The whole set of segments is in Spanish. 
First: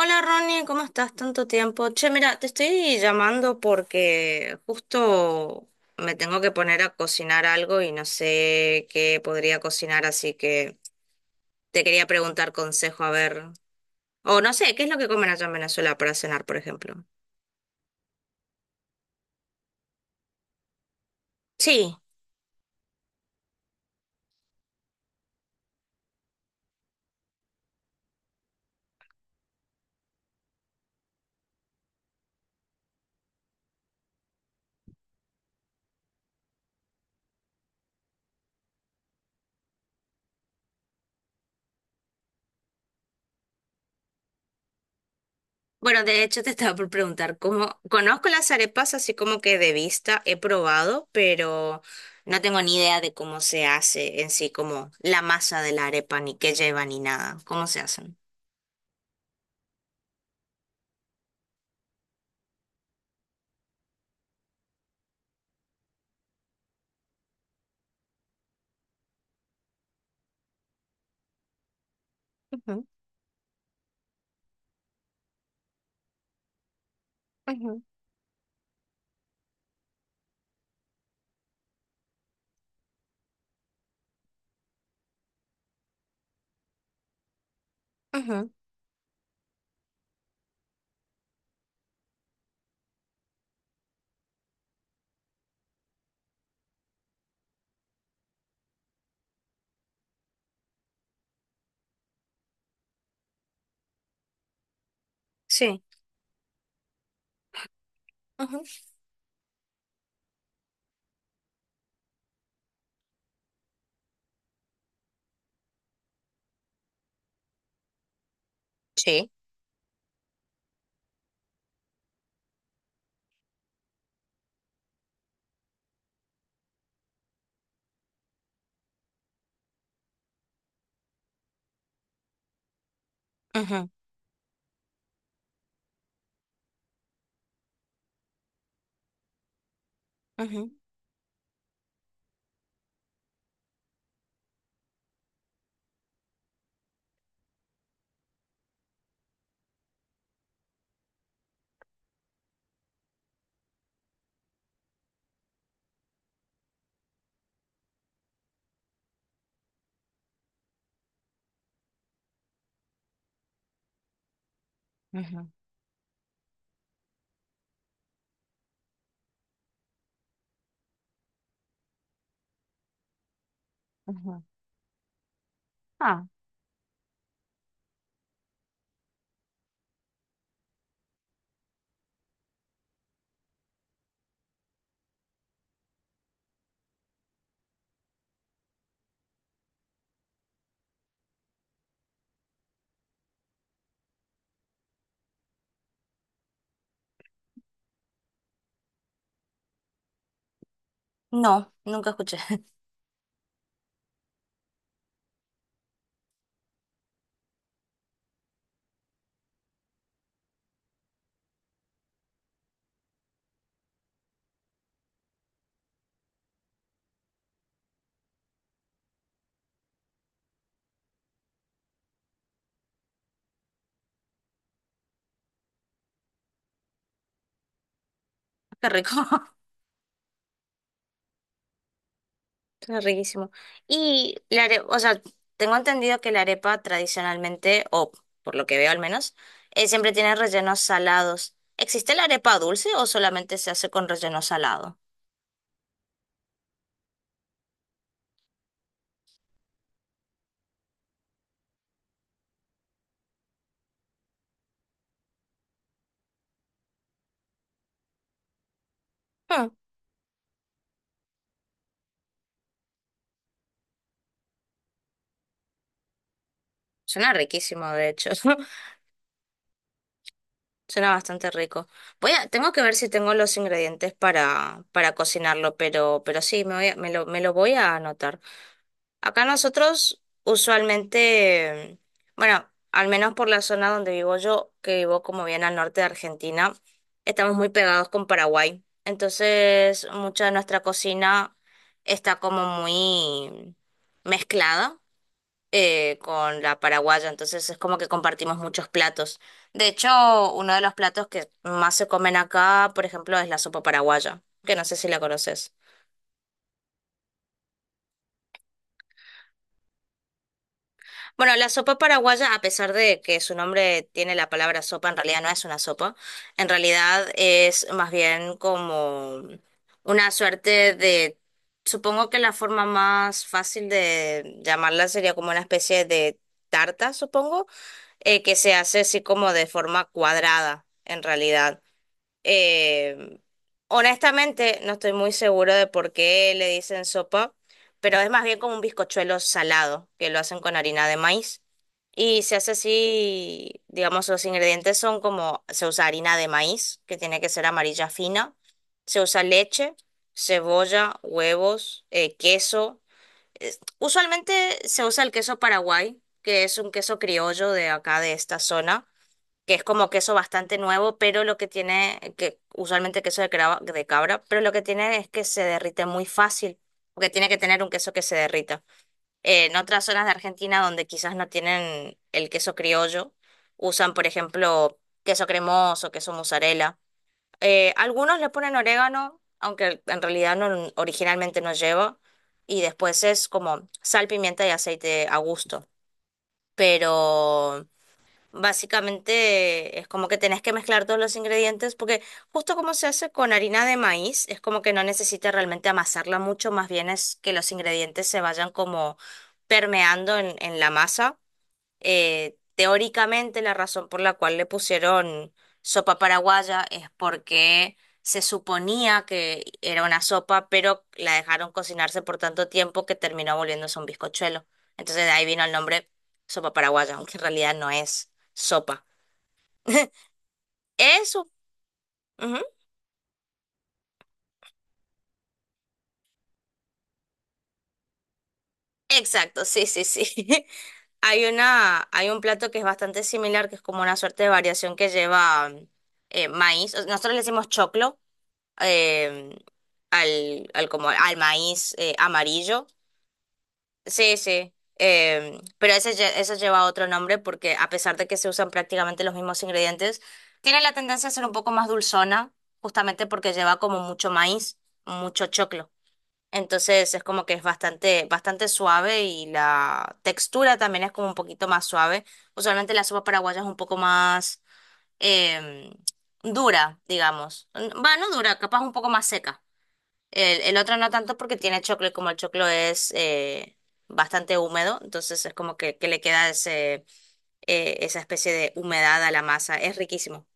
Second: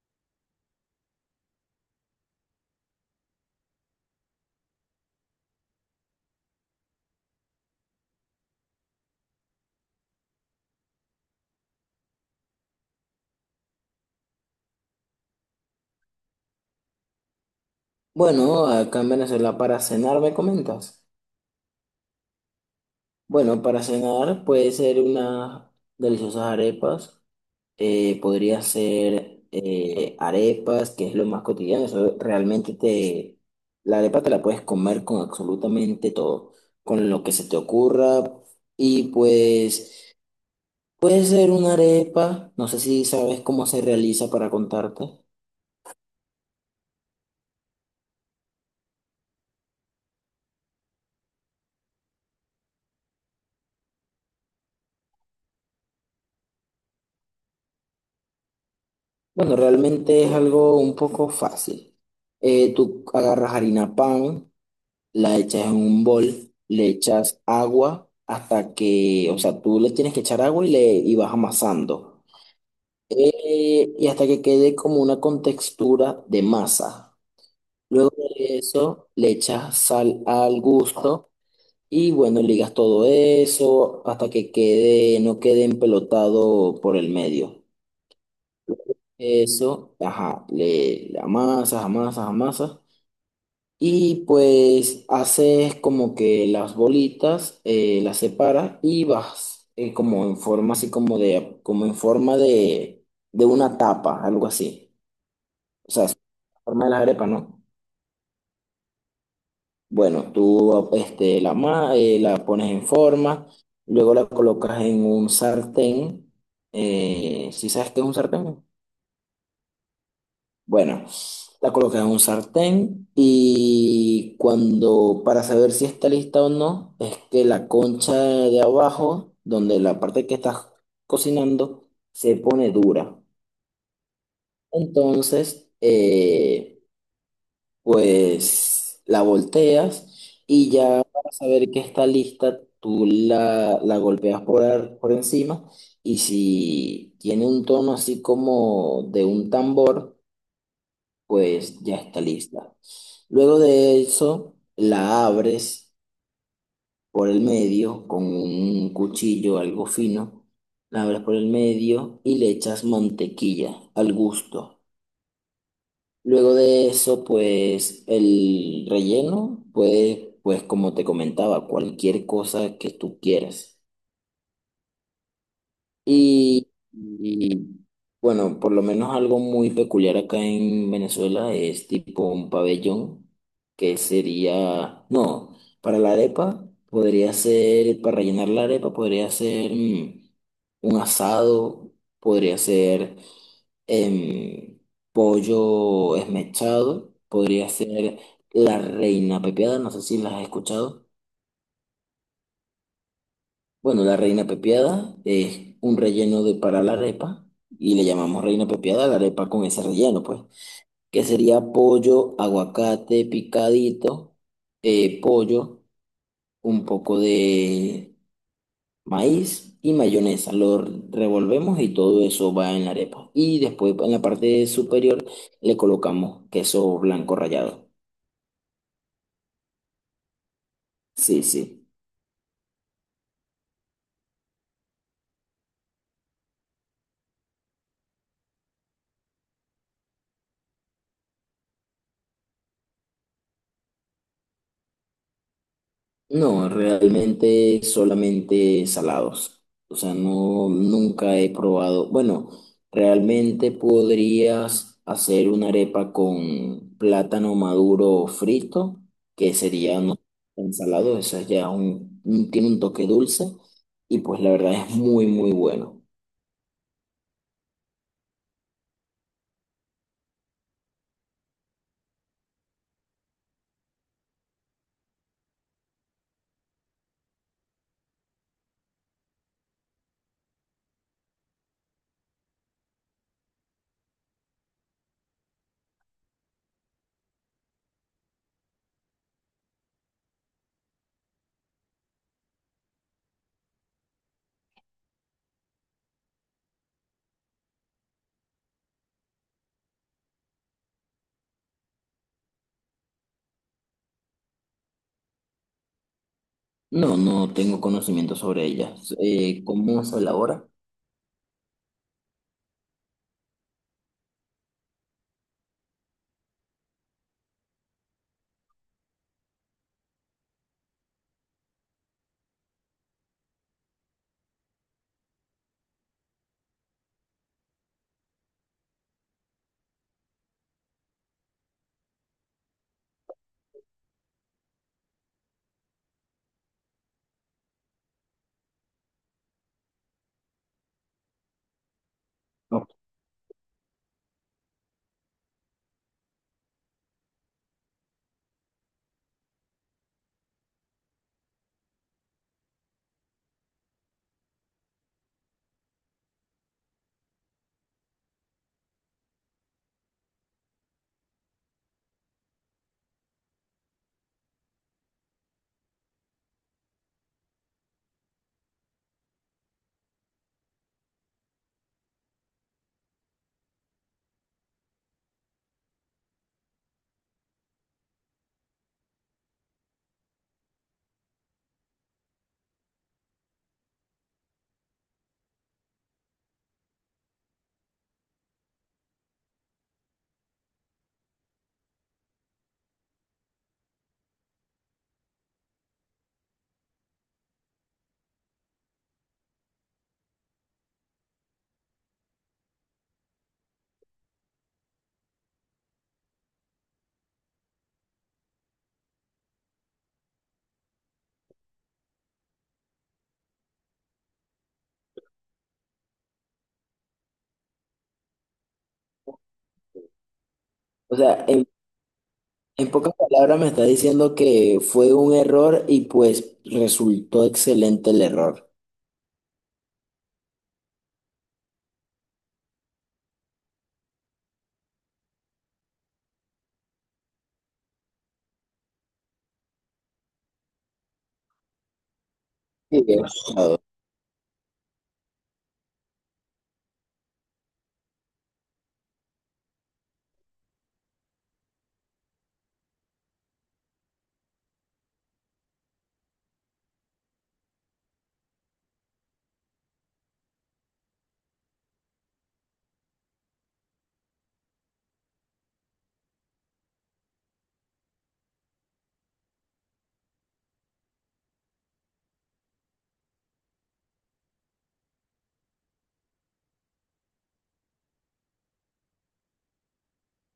Hola Ronnie, ¿cómo estás? Tanto tiempo. Che, mira, te estoy llamando porque justo me tengo que poner a cocinar algo y no sé qué podría cocinar, así que te quería preguntar consejo, a ver. O no sé, ¿qué es lo que comen allá en Venezuela para cenar, por ejemplo? Bueno, acá en Venezuela para cenar, ¿me comentas? Sí, Bueno, para cenar puede ser unas deliciosas arepas, podría ser arepas, que es lo más cotidiano, la arepa te la puedes comer con absolutamente todo, con lo que se te ocurra, y pues puede ser una arepa. No sé si sabes cómo se realiza, para contarte. bueno, de hecho te estaba por preguntar cómo. Conozco las arepas así como que de vista he probado, pero no tengo ni idea de cómo se hace en sí, como la masa de la arepa, ni qué lleva, ni nada. ¿Cómo se hacen? Bueno, realmente es algo un poco fácil. Tú agarras harina pan, la echas en un bol, le echas agua hasta que, o sea, tú le tienes que echar agua y vas amasando. Y hasta que quede como una contextura de masa. Ujú, Luego de eso, le echas sal al gusto y bueno, ligas todo eso hasta que quede, no quede empelotado por el medio. ujú, Eso, ajá, le amasas, amasas, amasas. Y pues haces como que las bolitas, las separas y vas como en forma así como de, como en forma de una tapa, algo así. sí, O sea, es la forma de las arepas, ¿no? ujú, Bueno, tú este, la, ma- la pones en forma, luego la colocas en un sartén. ¿Sí sabes qué es un sartén? sí, Bueno, la colocas en un sartén y, cuando, para saber si está lista o no, es que la concha de abajo, donde la parte que estás cocinando, se pone dura. ujú, Entonces, pues la volteas, y ujú, ya para saber que está lista, tú la golpeas por encima, y si tiene un tono así como de un tambor, pues ya está lista. Luego de eso, la abres por el medio con un cuchillo, algo fino. La abres por el medio y le echas mantequilla al gusto. ujú, Luego de eso, pues el relleno, pues, como te comentaba, cualquier cosa que tú quieras. ujú. Ah, Y, y, bueno, por lo menos algo muy peculiar acá en Venezuela es tipo un pabellón, que sería, no, para la arepa podría ser, para rellenar la arepa podría ser un asado, podría ser em, pollo esmechado, podría ser la reina pepiada. No sé si las has escuchado. no, nunca escuché. Bueno, la reina pepiada es un relleno de para la arepa, y le llamamos reina pepiada a la arepa con ese relleno, pues, que sería pollo, aguacate picadito, eh, pollo, un poco de maíz y mayonesa. Lo revolvemos y todo eso va en la arepa. Y después en la parte superior le colocamos queso blanco rallado. Qué rico, Sí, sí. está riquísimo. Y la arepa, o sea, tengo entendido que la arepa tradicionalmente, o por lo que veo al menos, siempre tiene rellenos salados. ¿Existe la arepa dulce o solamente se hace con relleno salado? No, realmente solamente salados. O sea, no, nunca he probado. Bueno, realmente podrías hacer una arepa con plátano maduro frito, que Hmm, sería no ensalado. Esa ya tiene un toque dulce, y pues la verdad es muy, muy bueno. suena riquísimo, de hecho. Suena bastante rico. Voy a, tengo que ver si tengo los ingredientes para cocinarlo, pero sí, me lo voy a anotar. Acá nosotros usualmente, bueno, al menos por la zona donde vivo yo, que vivo como bien al norte de Argentina, estamos muy pegados con Paraguay. Entonces, mucha de nuestra cocina está como muy mezclada con la paraguaya, entonces es como que compartimos muchos platos. De hecho, uno de los platos que más se comen acá, por ejemplo, es la sopa paraguaya, que no sé si la conoces. No, no tengo conocimiento sobre ella. ¿Cómo se elabora? Bueno, la sopa paraguaya, a pesar de que su nombre tiene la palabra sopa, en realidad no es una sopa, en realidad es más bien como una suerte de... Supongo que la forma más fácil de llamarla sería como una especie de tarta, supongo, que se hace así como de forma cuadrada, en realidad. Eh, Honestamente, no estoy muy seguro de por qué le dicen sopa, pero es más bien como un bizcochuelo salado, que lo hacen con harina de maíz. Y se hace No. así, digamos, los ingredientes son como, se usa harina de maíz, que tiene que ser amarilla fina, se usa leche, cebolla, huevos, queso usualmente se usa el queso Paraguay, que es un queso criollo de acá, de esta zona, que es como queso bastante nuevo, pero lo que tiene, que usualmente queso de cabra, pero lo que tiene es que se derrite muy fácil, porque tiene que tener un queso que se derrita. En otras zonas de Argentina donde quizás no tienen el queso criollo, usan, por ejemplo, queso cremoso, queso mozzarella. Algunos le ponen orégano, aunque en realidad no, originalmente no lleva, y después es como sal, pimienta y aceite a gusto. Pero básicamente es como que tenés que mezclar todos los ingredientes, porque justo como se hace con harina de maíz, es como que no necesitas realmente amasarla mucho, más bien es que los ingredientes se vayan como permeando en la masa. Teóricamente la razón por la cual le pusieron sopa paraguaya es porque se suponía que era una sopa, pero la dejaron cocinarse por tanto tiempo que terminó volviéndose un bizcochuelo. Entonces de ahí vino el nombre sopa paraguaya, aunque en realidad no es sopa. O sea, Eso. Ujú. en pocas palabras me está diciendo que fue un error y pues resultó excelente el error. Exacto, sí, sí, sí. Hay una, hay un plato que es bastante similar, que es como una suerte de variación que lleva maíz. Nosotros le decimos choclo, eh, al, al, como al maíz, amarillo. Sí, bien. Sí, sí. Pero ese, ese lleva otro nombre porque a pesar de que se usan prácticamente los mismos ingredientes, tiene la tendencia a ser un poco más dulzona, justamente porque lleva como mucho maíz, mucho choclo. Entonces es como que es bastante, bastante suave y la textura también es como un poquito más suave. Usualmente la sopa paraguaya es un poco más em, dura, digamos. No dura, capaz un poco más seca. El otro no tanto porque tiene choclo y como el choclo es bastante húmedo, entonces es como que le queda ese, esa especie de humedad a la masa. Es riquísimo.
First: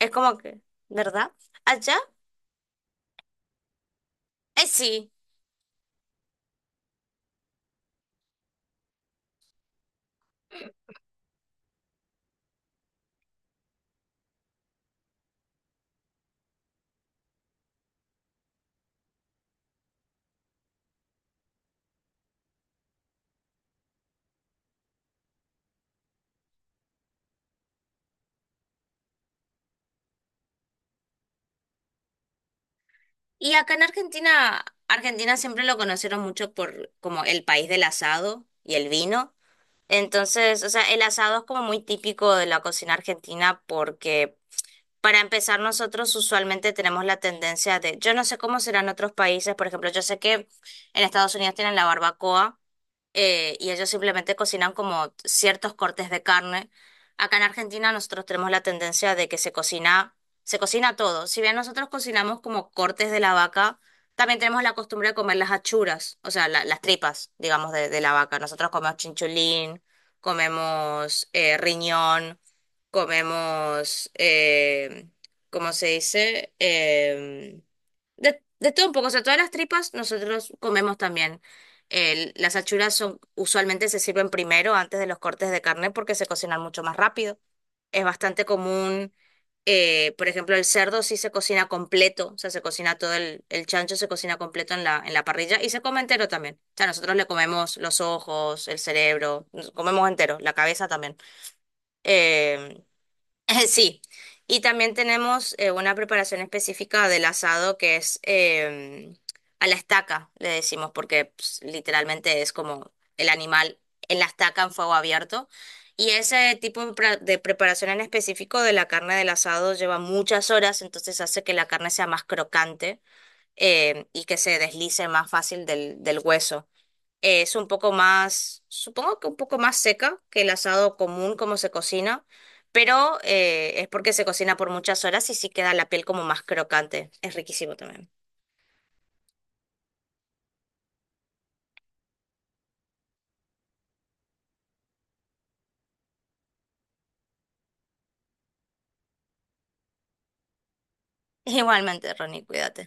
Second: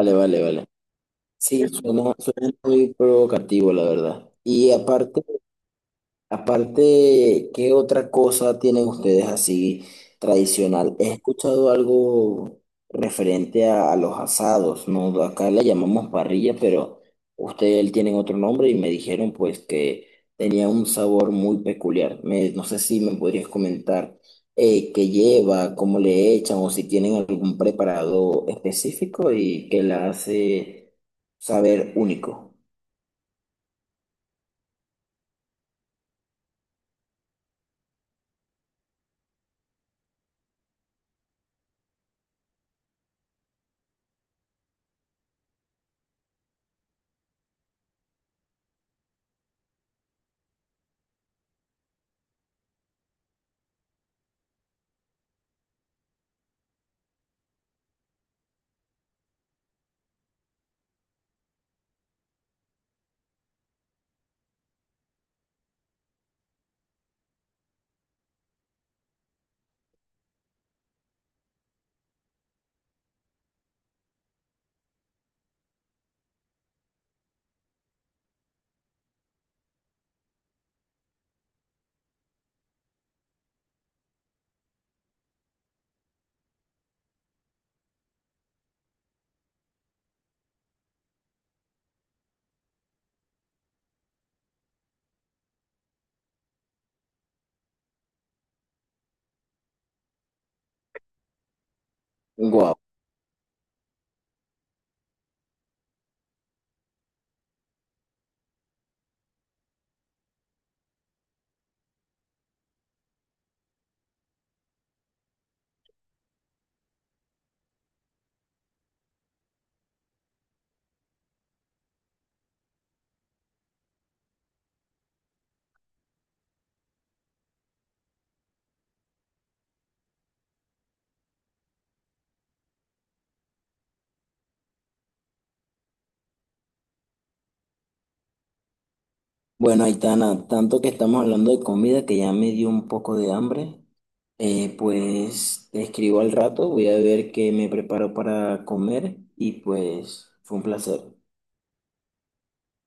Es como vale, que, vale. ¿verdad? Sí, Allá, suena, suena muy provocativo, la verdad. Y sí. aparte, aparte, ¿qué otra cosa tienen ustedes así tradicional? He escuchado algo referente a los asados, ¿no? Acá le llamamos parrilla, pero ustedes tienen otro nombre y me dijeron pues que tenía un sabor muy peculiar. No sé si me podrías comentar qué lleva, cómo le echan, o si tienen algún preparado específico y que la hace saber único. Y acá en Argentina, Argentina siempre lo conocieron mucho por como el país del asado y el vino. Entonces, o sea, el asado es como muy típico de la cocina argentina porque para empezar, nosotros usualmente tenemos la tendencia de, yo no sé cómo serán otros países, por ejemplo, yo sé que en Estados Unidos tienen la barbacoa, y ellos simplemente cocinan como ciertos cortes de carne. Acá en Argentina nosotros tenemos la tendencia de que se cocina todo. Si bien nosotros cocinamos como cortes de la vaca, también tenemos la costumbre de comer las achuras, o sea, las tripas, digamos, de la vaca. Nosotros comemos chinchulín, comemos riñón, comemos, ¿cómo se dice? Em, de todo un poco, o sea, todas las tripas nosotros comemos también. Las achuras son, usualmente se sirven primero antes de los cortes de carne porque se cocinan mucho más rápido. Es bastante común, por ejemplo, el cerdo sí se cocina completo, o sea, se cocina todo el chancho se cocina completo en la parrilla y se come entero también. O sea, nosotros le comemos los ojos, el cerebro, nos comemos entero, la cabeza también. Eh, sí, y también tenemos una preparación específica del asado que es a la estaca, le decimos, porque pues, literalmente es como el animal en la estaca en fuego abierto. Y ese tipo de de preparación en específico de la carne del asado lleva muchas horas, entonces hace que la carne sea más crocante, y que se deslice más fácil del, del hueso. Es un poco más, supongo que un poco más seca que el asado común como se cocina, pero es porque se cocina por muchas horas y sí queda la piel como más crocante. Es riquísimo también. Bueno, Aitana, tanto que estamos hablando de comida que ya me dio un poco de hambre, pues te escribo al rato, voy a ver qué me preparo para comer, y pues fue un placer. Igualmente, Ronnie, cuídate.